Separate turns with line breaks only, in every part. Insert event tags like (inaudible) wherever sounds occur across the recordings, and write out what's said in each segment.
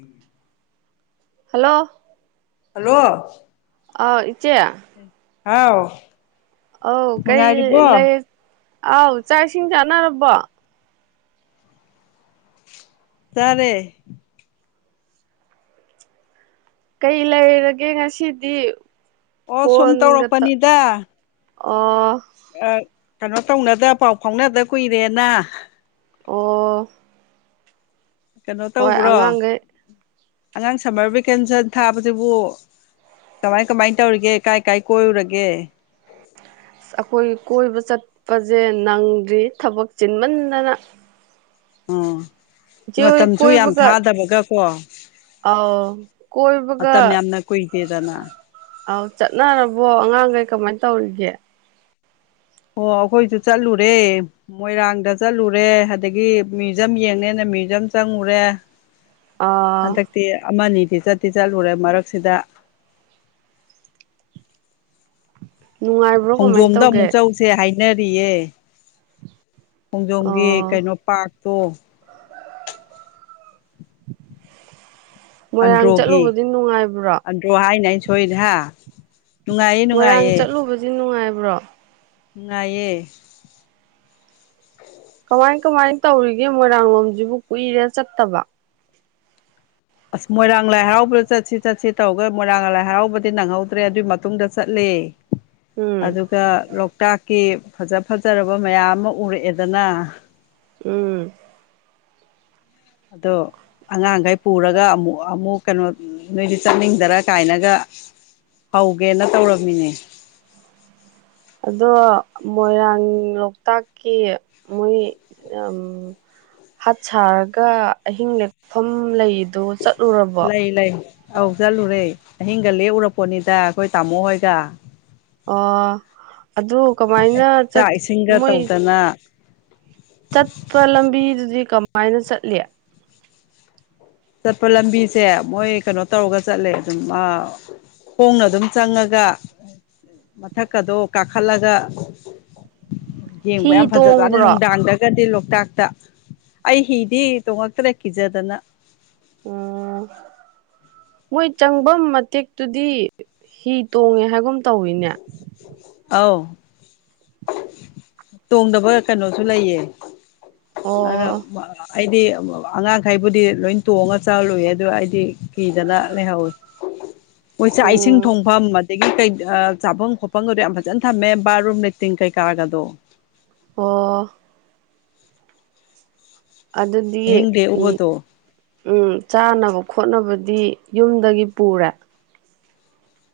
(inaudible)
Hello
hello
ꯑꯥꯎ ꯢꯆꯦ
ꯍꯥꯎ
ꯑ ꯀꯔꯤ
ꯅꯨꯡꯉꯥꯏꯔꯤꯕꯣ
ꯂꯩ ꯑꯥꯎ ꯆꯥꯛ ꯏꯁꯤꯡ ꯆꯥꯅꯔꯕꯣ
ꯆꯥꯔꯦ
ꯀꯩ ꯂꯩꯔꯒꯦ ꯉꯁꯤꯗꯤ
ꯑꯣ ꯁꯨꯝ
ꯐꯣꯟꯒ ꯇ
ꯇꯧꯔꯛꯄꯅꯤꯗ
ꯑꯣ
ꯀꯩꯅꯣ ꯇꯧꯅꯗ ꯄꯥꯎ ꯐꯥꯎꯅꯗ ꯀꯨꯏꯔꯦꯅ
ꯑꯣ
ꯀꯩꯅꯣ
ꯍꯣꯏ
ꯇꯧꯕ꯭ꯔꯣ
ꯑꯉꯥꯡꯈꯩ
ꯑꯉꯥꯡ ꯁꯝꯃꯔ ꯚꯦꯀꯦꯟꯁꯟ ꯊꯥꯕꯁꯤꯕꯨ ꯀꯃꯥꯏ ꯀꯃꯥꯏꯅ ꯇꯧꯔꯤꯒꯦ ꯀꯥꯏ ꯀꯣꯏꯔꯨꯔꯒꯦ
ꯑꯩꯈꯣꯏ ꯀꯣꯏꯕ ꯆꯠꯄꯁꯦ ꯅꯪꯗ꯭ꯔꯤ ꯊꯕꯛ ꯆꯤꯟꯃꯟꯗꯅ
ꯑꯣ
ꯏꯆꯦ ꯍꯣꯏ
ꯃꯇꯝꯁꯨ ꯌꯥꯝ ꯊꯥꯗꯕꯒ ꯀꯣ
ꯑꯧ ꯀꯣꯏꯕꯒ
ꯅꯀꯣꯢ ꯅꯦꯗꯅ
ꯑꯧ ꯆꯠꯅꯔꯕꯣ ꯑꯉꯥꯡꯈꯩ ꯀꯃꯥꯏ ꯇꯧꯔꯤꯒꯦ
ꯑꯣ ꯑꯈꯣꯏꯁꯨ ꯆꯠꯂꯨꯔꯦ ꯃꯣꯏꯔꯥꯡꯗ ꯆꯠꯂꯨꯔꯦ ꯑꯗꯒꯤ ꯃ꯭ꯌꯨꯖꯝ ꯌꯦꯡꯅꯤꯅ ꯃ꯭ꯌꯨꯖꯝ ꯆꯪꯉꯨꯔꯦ
ꯑꯥ
ꯍꯟꯗꯛꯇꯤ ꯑꯃꯅꯤꯗꯤ ꯆꯠꯇꯤ ꯆꯠꯂꯨꯔꯦ ꯃꯔꯛꯁꯤꯗ
ꯅꯨꯡꯉꯥꯏꯕ꯭ꯔꯣ ꯀꯃꯥꯏꯅ
ꯈꯣꯡꯖꯣꯝꯗ
ꯇꯧꯒꯦ
ꯑꯃꯨꯛ ꯆꯧꯁꯦ ꯍꯥꯏꯅꯔꯤꯌꯦ ꯈꯣꯡꯖꯣꯝꯒꯤ
ꯑꯣ
ꯀꯩꯅꯣ ꯄꯥꯔꯛꯇꯣ
(inaudible)
ꯑꯟꯗ꯭ꯔꯣꯒꯤ
ꯆꯠꯂꯨꯕꯗꯤ ꯅꯨꯡꯉꯥꯏꯕ꯭ꯔꯣ
ꯑꯟꯗ꯭ꯔꯣ ꯍꯥꯏꯅꯦ ꯑꯩꯅ ꯁꯣꯏꯔꯤꯁꯦ ꯍꯥ ꯅꯨꯡꯉꯥꯏꯌꯦ
ꯃꯣꯏꯔꯥꯡ
ꯅꯨꯡꯉꯥꯏꯌꯦ
ꯆꯠꯂꯨꯕꯖꯤ ꯅꯨꯡꯉꯥꯏꯕ꯭ꯔꯣ
ꯅꯨꯡꯉꯥꯢꯌꯦ
ꯀꯃꯥꯏ ꯀꯃꯥꯏꯅ ꯇꯧꯔꯤꯒꯦ ꯃꯣꯏꯔꯥꯡ ꯂꯣꯝꯁꯤꯕꯨ ꯀꯨꯏꯔꯦ ꯆꯠꯇꯕ
ꯑꯁ ꯃꯣꯏꯔꯥꯡ ꯂꯥꯏ ꯍꯔꯥꯎꯕꯗ ꯆꯠꯁꯤ ꯆꯠꯁꯤ ꯇꯧꯒ ꯃꯣꯏꯔꯥꯡ ꯂꯥꯏ ꯍꯔꯥꯎꯕꯗꯤ ꯅꯪꯍꯧꯗ꯭ꯔꯦ ꯑꯗꯨꯢ ꯃꯇꯨꯡꯗ ꯆꯠꯂꯦ (inaudible)
ꯎꯝ
ꯑꯗꯨꯒ ꯂꯣꯛꯇꯥꯛꯀꯤ ꯐꯖ ꯐꯖꯔꯕ ꯃꯌꯥꯝ ꯑꯃ ꯎꯔꯛꯑꯦꯗꯅ
ꯎꯝ
ꯑꯗꯣ ꯑꯉꯥꯡꯒꯩ ꯄꯨꯔꯒ ꯑꯃꯨꯛ ꯑꯃꯨꯛ ꯀꯩꯅꯣ ꯅꯣꯏꯁꯨ ꯆꯠꯅꯤꯡꯗꯔꯥ ꯀꯥꯏꯅꯒ ꯍꯧꯒꯦꯅ ꯇꯧꯔꯝꯃꯤꯅꯦ
ꯑꯗꯣ ꯃꯣꯏꯔꯥꯡ ꯂꯣꯛꯇꯥꯛꯀꯤ ꯃꯣꯏ ꯑꯝ ꯍꯠ ꯁꯥꯔꯒ ꯑꯍꯤꯡ ꯂꯦꯛꯐꯝ ꯂꯩ
ꯂꯩ ꯂꯩ ꯑꯧ ꯆꯠꯂꯨꯔꯦ ꯑꯍꯤꯡꯒ ꯂꯦꯛꯎꯔꯛꯄꯣꯠꯅꯤꯗ ꯑꯩꯈꯣꯏ ꯇꯥꯃꯣ ꯍꯣꯏꯒ
ꯑꯣ ꯑꯗꯣ ꯀꯃꯥꯏꯅ ꯆꯠ
ꯆꯥꯛ ꯏꯁꯤꯡꯒ
ꯃꯣꯏ
(unintelligible)
ꯆꯠꯄ ꯂꯝꯕꯤꯗꯨꯗꯤ ꯀꯃꯥꯏꯅ ꯆꯠꯂꯤ
ꯆꯠꯄ ꯂꯝꯕꯤꯖꯦ ꯃꯣꯏ ꯀꯩꯅꯣ ꯇꯧꯔꯒ ꯆꯠꯂꯦ ꯑꯗꯨꯝ ꯑꯥ ꯈꯣꯡꯅ ꯑꯗꯨꯝ ꯆꯪꯉꯒ ꯃꯊꯛꯀꯗꯣ ꯀꯥꯈꯠꯂꯒ ꯌꯦꯡꯕ
ꯍꯤ
ꯌꯥꯝ ꯐꯖꯖꯥꯠꯅꯤ
ꯇꯣꯡꯕ꯭ꯔꯣ
ꯅꯨꯡꯗꯥꯡꯗ ꯒꯗꯤ ꯂꯣꯛꯇꯥꯛꯇ ꯑꯩ ꯍꯤꯗꯤ ꯇꯣꯡꯉꯛꯇ꯭ꯔꯦ ꯀꯤꯖꯗꯅ
ꯎꯝ ꯃꯣꯏ ꯆꯪꯕꯝ ꯃꯇꯦꯛꯇꯨꯗꯤ ꯍꯤ ꯇꯣꯡꯉꯦ ꯍꯥꯏꯒꯨꯝ ꯇꯧꯏꯅꯦ
ꯑꯧ ꯇꯣꯡꯗꯕ ꯀꯩꯅꯣꯁꯨ ꯂꯩꯌꯦ
ꯑꯣ
(unintelligible) ꯑꯩꯗꯤ ꯑꯉꯥꯡꯈꯩꯕꯨꯗꯤ ꯂꯣꯏ ꯇꯣꯡꯉꯒ ꯆꯥꯔꯨꯏꯦ ꯑꯗꯣ ꯑꯩꯗꯤ ꯀꯤꯗꯅ ꯂꯩꯍꯧꯋꯤ ꯃꯣꯏ ꯆꯥꯛ ꯏꯁꯤꯡ
ꯎꯝ
ꯊꯣꯡꯐꯝ ꯑꯗꯒꯤ ꯀꯩ ꯆꯥꯐꯝ ꯈꯣꯠꯄꯝꯒꯗꯣ ꯌꯥꯝ ꯐꯖꯟ ꯊꯝꯃꯦ ꯕꯥꯠꯔꯨꯝ ꯂꯩꯇꯤꯟ ꯀꯩꯀꯥꯒꯗꯣ
ꯑꯣ ꯑꯗꯨꯗꯤ
ꯑꯍꯤꯡ
ꯎꯝ
ꯂꯦꯛꯎꯕꯗꯣ
ꯎꯝ ꯆꯥꯅꯕ ꯈꯣꯠꯅꯕꯗꯤ ꯌꯨꯝꯗꯒꯤ ꯄꯨꯔꯦ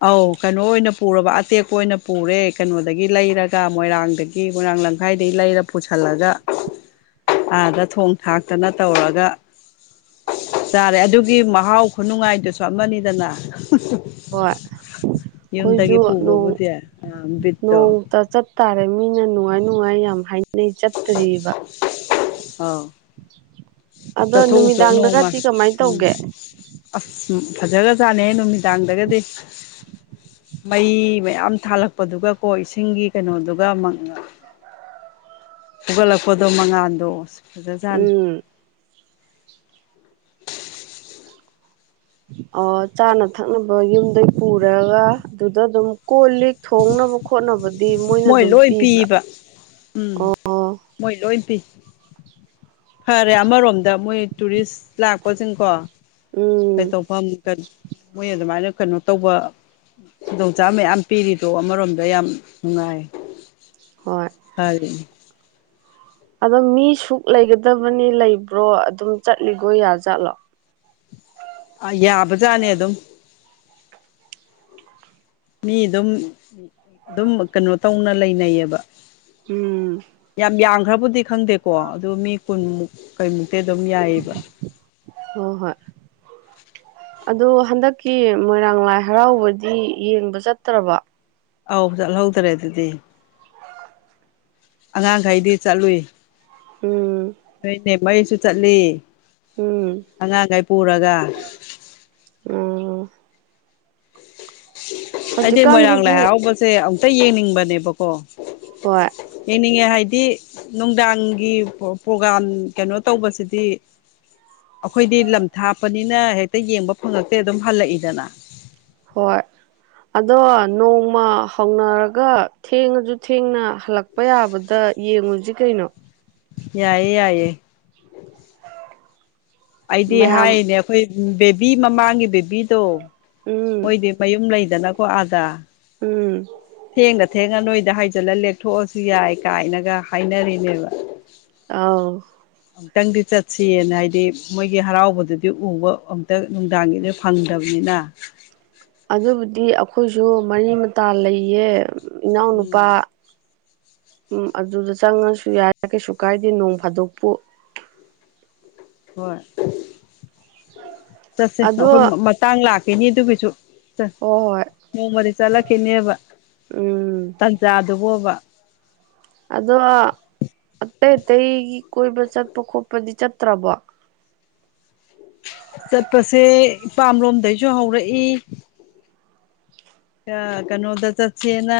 ꯑꯧ ꯀꯩꯅꯣ ꯑꯣꯏꯅ ꯄꯨꯔꯕ ꯑꯇꯦꯛꯄ ꯑꯣꯏꯅ ꯄꯨꯔꯦ ꯀꯩꯅꯣꯗꯒꯤ ꯂꯩꯔꯒ ꯃꯣꯏꯔꯥꯡꯗꯒꯤ ꯒꯤ ꯃꯣꯢꯔꯥꯡ ꯂꯝꯈꯥꯏꯗꯩ ꯂꯩꯔ ꯄꯨꯁꯜꯂꯒ ꯑꯥꯗ ꯊꯣꯡ ꯊꯥꯛꯇꯅ ꯇꯧꯔꯒ ꯆꯥꯔꯦ ꯑꯗꯨꯒꯤ ꯃꯍꯥꯎ ꯈꯨꯅꯨꯡꯉꯥꯏꯗꯨꯁꯨ ꯑꯃꯅꯤꯗꯅ
ꯍꯣꯏ
ꯌꯨꯝꯗꯒꯤ
ꯑꯩꯈꯣꯏꯁꯨ ꯅꯣꯡ
ꯄꯨꯕꯕꯨꯗꯤ ꯕꯤꯠꯇꯣ
ꯅꯣꯡ ꯆꯠ ꯇꯥꯔꯦ ꯃꯤꯅ ꯅꯨꯡꯉꯥꯏ ꯅꯨꯡꯉꯥꯏ ꯌꯥꯝꯅ ꯍꯥꯏ ꯅꯤ ꯆꯠꯇꯨꯔꯤꯕ꯫
ꯑꯧ
ꯑꯗꯣ
ꯆꯠꯊꯣꯛꯎꯆꯣ ꯅꯣꯡꯃ
ꯅꯨꯃꯤꯗꯥꯡꯗꯒꯗꯤ ꯀꯃꯥꯏꯅ
ꯎꯝ
ꯇꯧꯒꯦ꯫
ꯑꯁ ꯐꯖꯔ ꯆꯥꯅꯩ ꯅꯨꯃꯤꯗꯥꯡꯗꯒꯗꯤ꯫ ꯃꯩ ꯃꯌꯥꯝ ꯊꯥꯜꯂꯛꯄꯗꯨꯒꯀꯣ ꯏꯁꯤꯡꯒꯤ ꯀꯩꯅꯣꯗꯨꯒ ꯍꯧꯒꯠꯂꯛꯄꯗꯣ ꯃꯉꯥꯜꯗꯣ ꯑꯁ ꯐꯖꯖꯥꯠꯅꯤ꯫
ꯎꯝ ꯑꯣ ꯆꯥꯅ ꯊꯛꯅꯕ ꯌꯨꯝꯗꯒꯤ ꯄꯨꯔꯒ ꯑꯗꯨꯗ ꯑꯗꯨꯝ ꯀꯣꯜꯂꯤ ꯊꯣꯡꯅꯕ ꯈꯣꯠꯅꯕꯗꯤ ꯃꯣꯏꯅ
ꯃꯣꯏ
ꯑꯗꯨꯝ
ꯂꯣꯏ
ꯄꯤꯕ꯭ꯔꯥ
ꯄꯤꯕ ꯎꯝ
ꯑꯣ
ꯃꯣꯏ ꯂꯣꯏ ꯄꯤ ꯐꯔꯦ ꯑꯃꯔꯣꯝꯗ ꯃꯣꯏ ꯇꯨꯔꯤꯁ ꯂꯥꯛꯄꯁꯤꯡꯀꯣ꯫ ꯀꯩ
ꯎꯝ
ꯇꯧꯐꯝ ꯃꯣꯏ ꯑꯗꯨꯃꯥꯏꯅ ꯀꯩꯅꯣ ꯇꯧꯕ ꯈꯨꯗꯣꯡꯆꯥꯥꯕ ꯃꯌꯥꯝ ꯄꯤꯔꯤꯗꯣ ꯑꯃꯔꯣꯝꯗ ꯌꯥꯝ ꯅꯨꯡꯉꯥꯏ
ꯍꯣꯏ
ꯇꯥꯏꯌꯦ꯫
ꯑꯗꯣ ꯃꯤ ꯁꯨꯛ ꯂꯩꯒꯗꯕꯅꯤ ꯂꯩꯕ꯭ꯔꯣ ꯑꯗꯨꯝ ꯆꯠꯂꯤꯒꯣ ꯌꯥꯖꯥꯠꯂꯣ꯫
ꯑ ꯌꯥꯕꯖꯥꯠꯅꯦ ꯑꯗꯨꯝ ꯃꯤ ꯑꯗꯨꯝ ꯑꯗꯨꯝ ꯀꯩꯅꯣ ꯇꯧꯅ ꯂꯩꯅꯩꯌꯦꯕ
ꯎꯝ
ꯌꯥꯝ ꯌꯥꯝꯈ꯭ꯔꯕꯨꯗꯤ ꯈꯪꯗꯦꯀꯣ ꯑꯗꯨ ꯃꯤ ꯀꯨꯟꯃꯨꯛ ꯀꯩꯃꯨꯛꯇꯤ ꯑꯗꯨꯝ ꯌꯥꯏꯌꯦꯕ꯫
ꯍꯣ ꯍꯣꯏ ꯑꯗꯣ ꯍꯟꯗꯛꯀꯤ ꯃꯣꯏꯔꯥꯡ ꯂꯥꯏ ꯍꯔꯥꯎꯕꯗꯤ ꯌꯦꯡꯕ ꯆꯠꯇ꯭ꯔꯕꯣ꯫
ꯑꯧ ꯆꯠꯍꯧꯗ꯭ꯔꯦ ꯑꯗꯨꯗꯤ ꯑꯉꯥꯡꯈꯩꯗꯤ ꯆꯠꯂꯨꯏ
ꯎꯝ
ꯅꯣꯏꯅꯦ ꯃꯩꯁꯨ ꯆꯠꯂꯤ
ꯎꯝ
ꯑꯉꯥꯡꯈꯩ ꯄꯨꯔꯒ
ꯎꯝ
ꯑꯩꯗꯤ ꯃꯣꯏꯔꯥꯡ ꯂꯥꯏ
ꯍꯧꯖꯤꯛꯀꯥꯟꯁꯤꯕꯨ
ꯍꯔꯥꯎꯕꯁꯦ ꯑꯃꯨꯛꯇ ꯌꯦꯡꯅꯤꯡꯕꯅꯦꯕꯀꯣ꯫
ꯍꯣꯏ
ꯌꯦꯡꯅꯤꯡꯉꯦ ꯍꯥꯏꯗꯤ ꯅꯨꯡꯗꯥꯡꯒꯤ ꯄꯣ ꯄ꯭ꯔꯣꯒ꯭ꯔꯥꯝ ꯀꯩꯅꯣ ꯇꯧꯕꯁꯤꯗꯤ ꯑꯈꯣꯏꯗꯤ ꯂꯝ ꯊꯥꯞꯄꯅꯤꯅ ꯍꯦꯛꯇ ꯌꯦꯡꯕ ꯐꯪꯉꯛꯇꯦ ꯑꯗꯨꯝ ꯍꯜꯂꯛꯏꯗꯅ꯫
ꯍꯣꯏ ꯑꯗꯣ ꯅꯣꯡꯃ ꯍꯧꯅꯔꯒ ꯊꯦꯡꯉꯖꯨ ꯊꯦꯡꯅ ꯍꯜꯂꯛ ꯄ ꯌꯥꯕꯗ ꯌꯦꯡꯉꯨꯖꯤ ꯀꯩꯅꯣ꯫
ꯌꯥꯏꯌꯦ ꯌꯥꯏꯌꯦ ꯑꯩꯗꯤ
ꯃꯌꯥꯝ
ꯍꯥꯏꯅꯦ ꯑꯈꯣꯏ ꯕꯦꯕꯤ ꯃꯃꯥꯡꯒꯤ ꯕꯦꯕꯤꯗꯣ
ꯎꯝ
ꯃꯣꯏꯗꯤ ꯃꯌꯨꯝ ꯂꯩꯗꯅꯀꯣ ꯑꯥꯗꯥ
ꯎꯝ
ꯊꯦꯡꯗ ꯊꯦꯡꯉ ꯅꯣꯏꯗ ꯍꯥꯏꯖꯜꯂ ꯂꯦꯛꯊꯣꯛꯑꯁꯨ ꯌꯥꯏ ꯀꯥꯏꯅꯒ ꯍꯥꯏꯅꯔꯤꯅꯦꯕ꯫
ꯑꯥꯎ
ꯑꯝ ꯑꯃꯨꯛꯇꯪꯗꯤ ꯆꯠꯁꯤꯌꯦꯅ ꯍꯥꯏꯗꯤ ꯃꯣꯏꯒꯤ ꯍꯔꯥꯎꯕꯗꯨꯗꯤ ꯎꯕ ꯑꯝꯇ ꯅꯨꯡꯗꯥꯡꯒꯤꯗ ꯐꯪꯗꯕꯅꯤꯅ꯫
ꯑꯗꯨꯕꯨꯗꯤ ꯑꯈꯣꯏꯖꯨ ꯃꯔꯤ ꯃꯇꯥ ꯂꯩꯌꯦ ꯏꯅꯥꯎꯅꯨꯄꯥ꯫
ꯎꯝ
ꯎꯝ ꯑꯗꯨꯗ ꯆꯪꯉꯁꯨ ꯌꯥꯏ ꯀꯩꯁꯨ ꯀꯥꯏꯗꯦ ꯅꯣꯡ ꯐꯥꯗꯣꯛꯄꯨ꯫
ꯍꯣꯏ ꯆꯠꯁꯦ
ꯑꯗꯣ
ꯑꯩꯈꯣꯏ ꯃꯇꯥꯡ ꯂꯥꯛꯈꯤꯅꯤ ꯑꯗꯨꯒꯤꯁꯨ ꯆꯠ
ꯍꯣꯏ ꯍꯣꯏ
ꯅꯣꯡꯃꯗꯤ ꯆꯠꯂꯛꯈꯤꯅꯦꯕ
ꯎꯝ
ꯇꯟꯖꯥꯗꯨꯕꯣꯕ
ꯑꯗꯣ ꯑꯇꯩ ꯑꯇꯩꯒꯤ ꯀꯣꯏꯕ ꯆꯠꯄ ꯈꯣꯠꯄꯗꯤ ꯆꯠꯇ꯭ꯔꯕꯣ
ꯆꯠꯄꯁꯦ ꯏꯄꯥꯝ ꯔꯣꯝꯗꯩꯖꯨ ꯍꯧꯔꯛꯏ ꯑ ꯀꯩꯅꯣꯗ ꯆꯠꯁꯦꯅ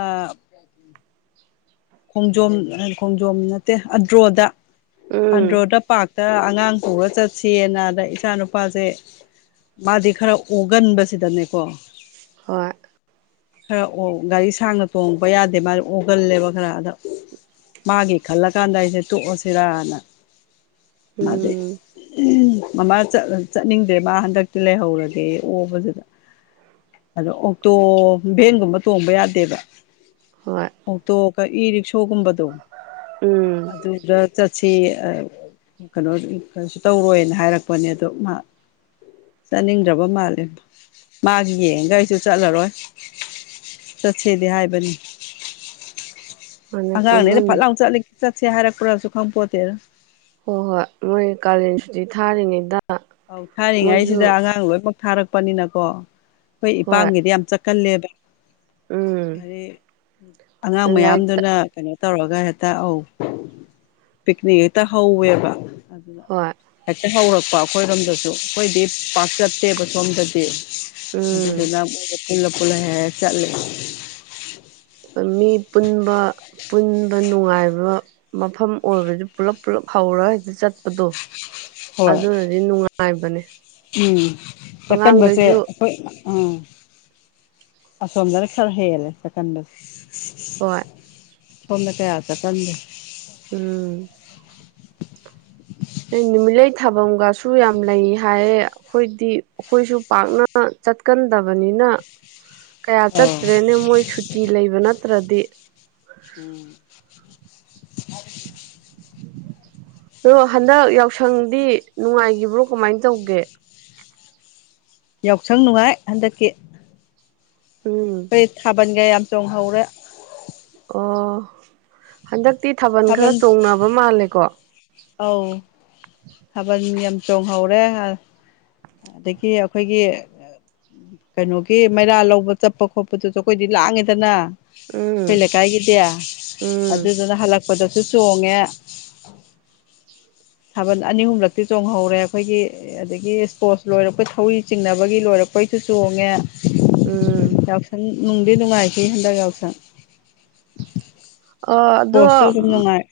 ꯑ ꯈꯣꯡꯖꯣꯝ ꯈꯣꯡꯖꯣꯝ ꯅꯠꯇꯦ ꯑꯟꯗ꯭ꯔꯣꯗ
ꯎꯝ
ꯑꯟꯗ꯭ꯔꯣꯗ ꯄꯥꯛꯇ ꯑꯉꯥꯡ ꯄꯨꯔꯥ ꯆꯠꯁꯦꯅ ꯑꯗ ꯏꯆꯥ ꯅꯨꯨꯄꯥꯖꯦ ꯃꯥꯗꯤ ꯈꯔ ꯑꯣꯒꯟꯕꯁꯤꯗꯅꯦꯀꯣ
ꯍꯣꯏ
ꯈꯔ ꯑꯣ ꯒꯥꯔꯤ ꯁꯥꯡꯅ ꯇꯣꯡꯕ ꯌꯥꯗꯦ ꯃꯥꯗꯤ ꯑꯣꯒꯜꯂꯦꯕ ꯈꯔ ꯑꯗ ꯃꯥꯒꯤ ꯈꯜꯂꯀꯥꯟꯗ ꯑꯩꯖꯦ ꯇꯣꯛꯑꯁꯤꯔꯅ ꯃꯥꯗꯤ
ꯎꯝ
ꯃꯃꯥ ꯆꯠ ꯆꯠꯅꯤꯡꯗꯦ ꯃꯥ ꯍꯟꯗꯛꯇꯤ ꯂꯩꯍꯧꯔꯒꯦ ꯑꯣꯕꯗꯨꯗ ꯑꯗꯣ ꯑꯣꯛꯇꯣ ꯚꯦꯟꯒꯨꯝꯕ ꯇꯣꯡꯕ ꯌꯥꯗꯦꯕ
ꯍꯣꯏ
ꯑꯣꯛꯇꯣꯒ ꯏꯔꯤꯛꯁꯣꯒꯨꯝꯕꯗꯣ
ꯎꯝ
ꯇꯨ ꯋꯤꯂꯔ (unintelligible) ꯁꯤꯌꯦ ꯑ ꯀꯩꯅꯣ ꯀꯩꯁꯨ ꯇꯧꯔꯣꯏꯅ ꯍꯥꯏꯔꯛꯄꯅꯦ ꯑꯗꯣ ꯃꯥ ꯆꯠꯅꯤꯡꯗ꯭ꯔꯕ ꯃꯥꯜꯂꯦ ꯃꯥꯒꯤ ꯌꯦꯡꯉꯒ ꯑꯩꯁꯨ ꯆꯠꯂꯔꯣꯏ ꯆꯠꯁꯦꯗꯤ ꯍꯥꯏꯕꯅꯤ
ꯃꯥꯅꯦ
ꯑꯉꯥꯡꯅꯦꯅ ꯐꯠ
ꯀꯣꯏꯐꯝ
ꯂꯥꯎ ꯆꯠꯂ ꯆꯠꯁꯦ ꯍꯥꯏꯔꯛꯄ꯭ꯔꯁꯨ ꯈꯪ ꯄꯣꯠꯇꯦꯗ
ꯍꯣꯏ ꯍꯣꯏ ꯃꯣꯏ ꯀꯥꯂꯦꯟꯁꯨꯇꯤ ꯊꯥꯔꯤꯉꯩꯗ
ꯑꯧ
ꯃꯣꯏꯁꯨ
ꯊꯥꯔꯤꯉꯩꯁꯤꯗ ꯑꯉꯥꯡ ꯂꯣꯏꯅꯃꯛ ꯊꯥꯔꯛꯄꯅꯤꯅꯀꯣ ꯑꯩꯈꯣꯏ
ꯍꯣꯏ
ꯏꯄꯥꯝꯒꯤꯗꯤ ꯌꯥꯝ ꯆꯠ ꯀꯜꯂꯦꯕ
ꯎꯝ
ꯍꯥꯏꯗꯤ ꯑꯉꯥꯡ
ꯂꯥꯏꯔꯤꯛꯇ
ꯃꯌꯥꯝꯗꯨꯅ ꯀꯩꯅꯣ ꯇꯧꯔꯒ ꯍꯦꯛꯇ ꯑꯧ ꯄꯤꯛꯅꯤꯛ ꯍꯦꯛꯇ ꯍꯧꯋꯦꯕ ꯑꯗꯨꯅ
ꯍꯣꯏ
ꯍꯦꯛꯇ ꯍꯧꯔꯛꯄ ꯑꯩꯈꯣꯏꯔꯣꯝꯗꯁꯨ ꯑꯩꯈꯣꯏꯗꯤ ꯄꯥꯛ ꯆꯠꯇꯦꯕ ꯁꯣꯝꯗꯗꯤ
ꯎꯝ
ꯑꯗꯨꯗꯨꯅ ꯄꯨꯜꯂꯥ ꯄꯨꯜꯂꯥ ꯍꯦꯛ ꯍꯦꯛ ꯆꯠꯂꯦ
ꯃꯤ ꯄꯨꯟꯕ ꯄꯨꯟꯕ ꯅꯨꯡꯉꯥꯏꯕ ꯃꯐꯝ ꯑꯣꯏꯕꯗꯨ ꯄꯨꯂꯞ ꯄꯨꯜꯂꯞ ꯍꯧꯔꯒ ꯍꯦꯛꯇꯥ ꯆꯠꯄꯗꯣ
ꯍꯣꯏ
ꯑꯗꯨꯅꯗꯤ ꯅꯨꯡꯉꯥꯏꯕꯅꯤ
ꯎꯝ ꯆꯠꯀꯟꯕꯁꯦ ꯍꯣꯏ ꯎꯝ ꯑꯁꯣꯝꯗꯅ ꯈꯔ ꯍꯦꯜꯂꯦ
ꯍꯣꯏ
(unintelligible) ꯁꯣꯝꯅ ꯀꯌꯥ ꯆꯠꯀꯟꯗꯦ
ꯎꯝ ꯅꯨꯃꯤꯠꯂꯩ ꯊꯥꯕꯝꯒꯁꯨ ꯌꯥꯝ ꯂꯩ ꯍꯥꯏꯌꯦ ꯑꯩꯈꯣꯏꯗꯤ ꯑꯩꯈꯣꯏꯁꯨ ꯄꯥꯛꯅ ꯆꯠꯀꯟꯗꯕꯅꯤꯅ
(inaudible)
ꯀꯌꯥ
ꯑꯧ
ꯆꯠꯇ꯭ꯔꯦꯅꯦ ꯃꯣꯏ ꯁꯨꯇꯤ ꯂꯩꯕ ꯅꯠꯇ꯭ꯔꯗꯤ
ꯎꯝ
ꯑꯗꯣ ꯍꯟꯗꯛ ꯌꯥꯎꯁꯪꯗꯤ ꯅꯨꯡꯉꯥꯏꯒꯤꯕ꯭ꯔꯣ ꯀꯃꯥꯏ ꯇꯧꯒꯦ
ꯌꯥꯎꯁꯪ ꯅꯨꯡꯉꯥꯏ ꯍꯟꯗꯛꯀꯤ
ꯎꯝ
(unintelligible) ꯊꯥꯕꯟꯒ ꯌꯥꯝ ꯆꯣꯡꯍꯧꯔꯦ
ꯑꯣ ꯍꯟꯗꯛꯇꯤ ꯊꯥꯕꯜ ꯈꯔ ꯆꯣꯡꯅꯕ ꯃꯥꯜꯂꯦꯀꯣ
ꯑꯧ ꯊꯕꯅꯤ ꯌꯥꯝ ꯆꯣꯡꯍꯧꯔꯦ ꯑꯗꯒꯤ ꯑꯩꯈꯣꯏꯒꯤ ꯀꯩꯅꯣꯒꯤ ꯃꯩꯔꯥ ꯂꯧꯕ ꯆꯠꯄ ꯈꯣꯠꯄꯗꯨꯁꯨ ꯑꯩꯈꯣꯏꯗꯤ ꯂꯥꯡꯉꯦꯗꯅ ꯑꯩꯈꯣꯏ
ꯎꯝ
ꯂꯩꯀꯥꯏꯒꯤꯗꯤ
ꯎꯝ
ꯑꯗꯨꯗꯨꯅ ꯍꯜꯂꯛꯄꯗꯁꯨ ꯆꯣꯡꯉꯦ ꯊꯥꯕꯜ ꯑꯅꯤ ꯑꯍꯨꯝꯂꯛꯇꯤ ꯆꯣꯡꯍꯧꯔꯦ ꯑꯩꯈꯣꯏꯒꯤ ꯑꯗꯒꯤ ꯏꯁꯄꯣꯔꯠ ꯂꯣꯏꯔꯛꯄꯩ ꯊꯧꯔꯤ ꯆꯤꯡꯅꯕꯒꯤ ꯂꯣꯏꯔꯛꯄꯩꯁꯨ ꯆꯣꯡꯉꯦ
ꯎꯝ
ꯌꯥꯎꯁꯪ ꯅꯨꯡꯗꯤ ꯅꯨꯡꯉꯥꯏꯈꯤ ꯍꯟꯗꯛ ꯌꯥꯎꯁꯪ
ꯑꯗꯣ
ꯄꯣꯁꯨ ꯗꯨꯝ ꯅꯨꯡꯉꯥꯏ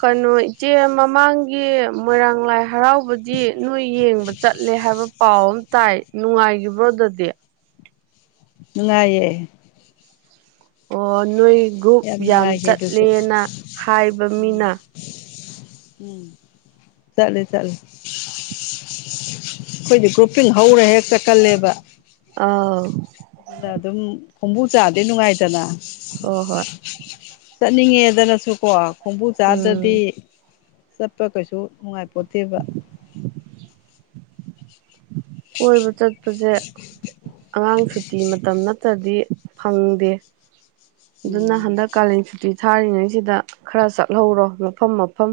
ꯀꯩꯅꯣ ꯏꯆꯦ ꯃꯃꯥꯡꯒꯤ ꯃꯣꯏꯔꯥꯡ ꯂꯥꯏ ꯍꯔꯥꯎꯕꯗꯤ ꯅꯣꯏ ꯌꯦꯡꯕ ꯆꯠꯂꯦ ꯍꯥꯏꯕ ꯄꯥꯎ ꯑꯃ ꯇꯥꯏ ꯅꯨꯡꯉꯥꯏꯒꯤꯕ꯭ꯔꯣ ꯑꯗꯗꯤ
ꯅꯨꯡꯉꯥꯏꯌꯦ
ꯑꯣ ꯅꯣꯏ ꯒ꯭ꯔꯨꯞ ꯌꯥꯝ
ꯅꯨꯡꯉꯥꯏꯈꯤ ꯑꯗꯨꯁꯨ
ꯆꯠꯂꯦꯅ ꯍꯥꯏꯕ
ꯎꯝ
ꯃꯤꯅ
ꯎꯝ ꯆꯠꯂꯦ ꯆꯠꯂꯦ ꯑꯩꯈꯣꯏꯗꯤ ꯒ꯭ꯔꯨꯞꯄꯤꯡ ꯍꯧꯔꯦ ꯍꯦꯛ ꯆꯠ ꯀꯜꯂꯦꯕ
ꯑꯥꯝ
ꯑꯗꯨꯅ ꯑꯗꯨꯝ ꯈꯣꯡꯕꯨ ꯆꯥꯗꯤ ꯅꯨꯡꯉꯥꯏꯗꯅ
ꯍꯣ ꯍꯣꯏ
ꯆꯠꯅꯤꯡꯉꯦꯗꯅꯁꯨꯀꯣ ꯈꯣꯡꯕꯨ ꯆꯥꯗ꯭ꯔꯗꯤ
ꯎꯝ
ꯆꯠꯄ ꯀꯩꯁꯨ ꯅꯨꯡꯉꯥꯏꯄꯣꯇꯦꯕ
ꯀꯣꯏꯕ ꯆꯠꯄꯁꯦ ꯑꯉꯥꯡ ꯁꯨꯇꯤ ꯃꯇꯝ ꯅꯠꯇ꯭ꯔꯗꯤ ꯐꯪꯗꯦ ꯑꯗꯨꯅ
ꯎꯝ
ꯍꯟꯗꯛ ꯀꯥꯂꯦꯟ ꯁꯨꯇꯤ ꯊꯥꯔꯤꯉꯩꯁꯤꯗ ꯈꯔ ꯆꯠꯍꯧꯔꯣ ꯃꯐꯝ ꯃꯐꯝ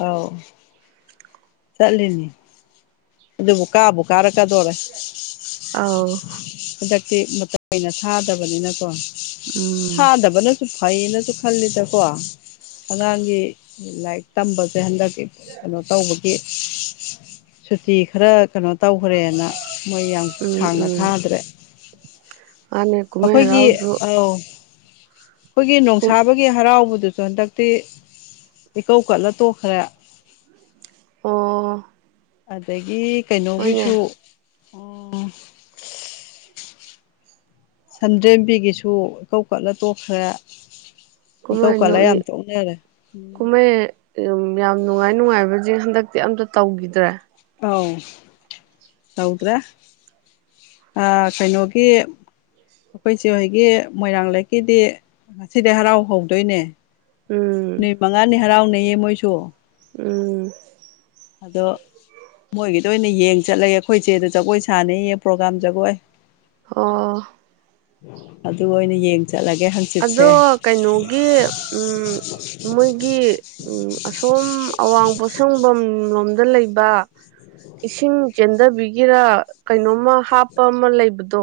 ꯑꯥꯎ ꯆꯠꯂꯤꯅꯤ ꯑꯗꯨꯕꯨ ꯀꯥꯕꯨ ꯀꯥꯔꯛꯀꯗꯣꯔꯦ
ꯑꯥꯎ
ꯍꯟꯗꯛꯇꯤ ꯃꯇꯝ ꯀꯨꯏꯅ ꯊꯥꯗꯕꯅꯤꯅꯀꯣ
ꯎꯝ
ꯊꯥꯗꯕꯅꯁꯨ ꯐꯩꯌꯦꯅꯁꯨ ꯈꯜꯂꯤꯗꯀꯣ ꯑꯉꯥꯡꯒꯤ ꯂꯥꯏꯛ ꯇꯝꯕꯁꯦ ꯍꯟꯗꯛꯀꯤ ꯀꯩꯅꯣ ꯇꯧꯕꯒꯤ ꯁꯨꯇꯤ ꯈꯔ ꯀꯩꯅꯣ ꯇꯧꯈ꯭ꯔꯦꯅ ꯃꯣꯏ ꯌꯥꯝ
ꯎꯝ
ꯁꯥꯡꯅ
ꯎꯝ
ꯊꯥꯗ꯭ꯔꯦ
ꯃꯥꯅꯦ ꯀꯨꯝꯍꯩ
ꯑꯩꯈꯣꯏꯒꯤ
ꯍꯔꯥꯎꯁꯨ
ꯑꯥꯎ ꯑꯩꯈꯣꯏꯒꯤ ꯅꯣꯡꯁꯥꯕꯒꯤ ꯍꯔꯥꯎꯕꯗꯨꯁꯨ ꯍꯟꯗꯛꯇꯤ ꯏꯀꯧ ꯀꯠꯂ ꯇꯣꯛꯈ꯭ꯔꯦ
ꯑꯣ
ꯑꯗꯒꯤ
ꯍꯣꯏꯅꯦ
ꯀꯩꯅꯣꯒꯤꯁꯨ ꯎꯝ ꯁꯟꯗ꯭ꯔꯦꯝꯕꯤꯒꯤꯁꯨ ꯏꯀꯧ ꯈꯠꯂ ꯇꯣꯛꯈ꯭ꯔꯦ ꯏꯀꯧ ꯀꯠꯂ ꯌꯥꯝ ꯇꯣꯛꯅꯔꯦ ꯎꯝ
ꯑ ꯌꯥꯝ ꯅꯨꯡꯉꯥꯏ ꯅꯨꯡꯉꯥꯏꯕꯖꯤꯡ ꯍꯟꯗꯛꯇꯤ ꯑꯝꯇ ꯇꯧꯒꯤꯗ꯭ꯔꯦ
ꯑꯥꯎ ꯇꯧꯗ꯭ꯔꯦ ꯑꯥ ꯀꯩꯅꯣꯒꯤ ꯑꯩꯈꯣꯏ ꯆꯦꯍꯣꯏꯒꯤ ꯃꯣꯏꯔꯥꯡ ꯂꯩꯔꯛꯀꯤꯗꯤ ꯉꯁꯤꯗꯩ ꯍꯔꯥꯎ ꯍꯧꯗꯣꯏꯅꯦ
ꯎꯝ
ꯅꯨꯃꯤꯠ ꯃꯉꯥꯅꯤ ꯍꯔꯥꯎꯅꯩꯌꯦ ꯃꯣꯏꯁꯨ
ꯎꯝ
ꯑꯗꯣ ꯃꯣꯏꯒꯤꯗ ꯑꯣꯏꯅ ꯌꯦꯡ ꯆꯠꯂꯒꯦ ꯑꯈꯣꯏ ꯏꯆꯦꯗꯣ ꯖꯒꯣꯏ ꯁꯥꯥꯟꯅꯦꯌꯦ ꯄ꯭ꯔꯣꯒꯥꯝ ꯖꯒꯣꯏ
ꯑꯣ
ꯑꯗꯨ ꯑꯣꯏꯅ ꯌꯦꯡ ꯆꯠꯂꯒꯦ ꯍꯪ
ꯑꯗꯣ ꯀꯩꯅꯣꯒꯤ ꯎꯝ ꯃꯣꯏꯒꯤ ꯎꯝ ꯑꯁꯣꯝ ꯑꯋꯥꯡ ꯄꯣꯁꯪꯕꯝ ꯂꯣꯝꯗ ꯂꯩꯕ ꯏꯁꯤꯡ ꯆꯦꯟꯗꯕꯤꯒꯤꯔꯥ ꯀꯩꯅꯣꯝꯃ ꯍꯥꯞꯄ ꯑꯃ ꯂꯩꯕꯗꯣ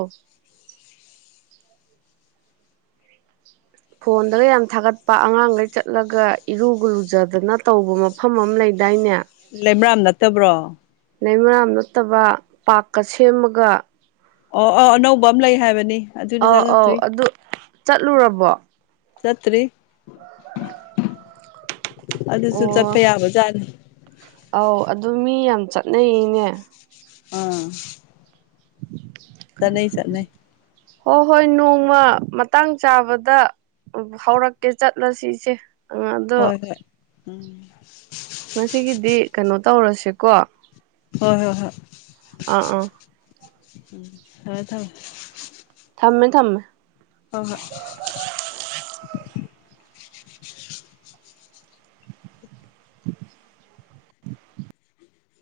ꯐꯣꯟꯗꯒ ꯌꯥꯝ ꯊꯥꯒꯠꯄ ꯑꯉꯥꯡꯒꯩ ꯆꯠꯂꯒ ꯏꯔꯨꯒ ꯂꯨꯖꯗꯅ ꯇꯧꯕ ꯃꯥ ꯐꯝ ꯑꯃ ꯂꯩꯗꯥꯏꯅꯦ
ꯂꯩꯃꯔꯥꯝ ꯅꯠꯇꯕ꯭ꯔꯣ
ꯂꯩꯩꯃꯔꯥꯝ ꯅꯠꯇꯕ ꯄꯥꯔꯛꯀꯥ ꯁꯦꯝꯃꯒ
ꯑꯣ ꯑꯣ ꯑꯅꯧꯕ ꯑꯝ ꯂꯩ ꯍꯥꯏꯕꯅꯤ ꯑꯗꯨꯗꯤ
ꯑꯧ ꯑꯥꯎ
ꯆꯪꯉꯛꯇ꯭ꯔꯤ
ꯑꯗꯨ ꯆꯠꯂꯨꯔꯕꯣ
ꯆꯠꯇ꯭ꯔꯤ ꯑꯗꯨꯁꯨ ꯆꯠꯄ
ꯑꯣ
ꯌꯥꯕꯖꯥꯠꯅꯤ
ꯑꯧ ꯑꯗꯨ ꯃꯤ ꯌꯥꯝ ꯆꯠꯅꯩꯅꯦ
ꯑꯥ
(inaudible)
ꯆꯠꯅꯩ ꯆꯠꯅꯩ
ꯍꯣꯏ ꯍꯣꯏ ꯅꯣꯡꯃ ꯃꯇꯥꯡ ꯆꯥꯕꯗ ꯎꯝ ꯍꯧꯔꯛꯀꯦ ꯆꯠꯂꯁꯤ ꯏꯆꯦ ꯑꯗꯣ
ꯍꯣꯏ ꯍꯣꯏ ꯎꯝ
ꯉꯁꯤꯒꯤꯗꯤ ꯀꯩꯅꯣ ꯇꯧꯔꯁꯦꯀꯣ
ꯍꯣꯏ ꯍꯣꯏ ꯍꯣꯏ
ꯑꯥ
ꯎꯝ ꯊꯝꯃꯦ ꯊꯝꯃꯦ
ꯊꯝꯃꯦ ꯊꯝꯃꯦ
ꯍꯣ ꯍꯣꯏ
(inaudible)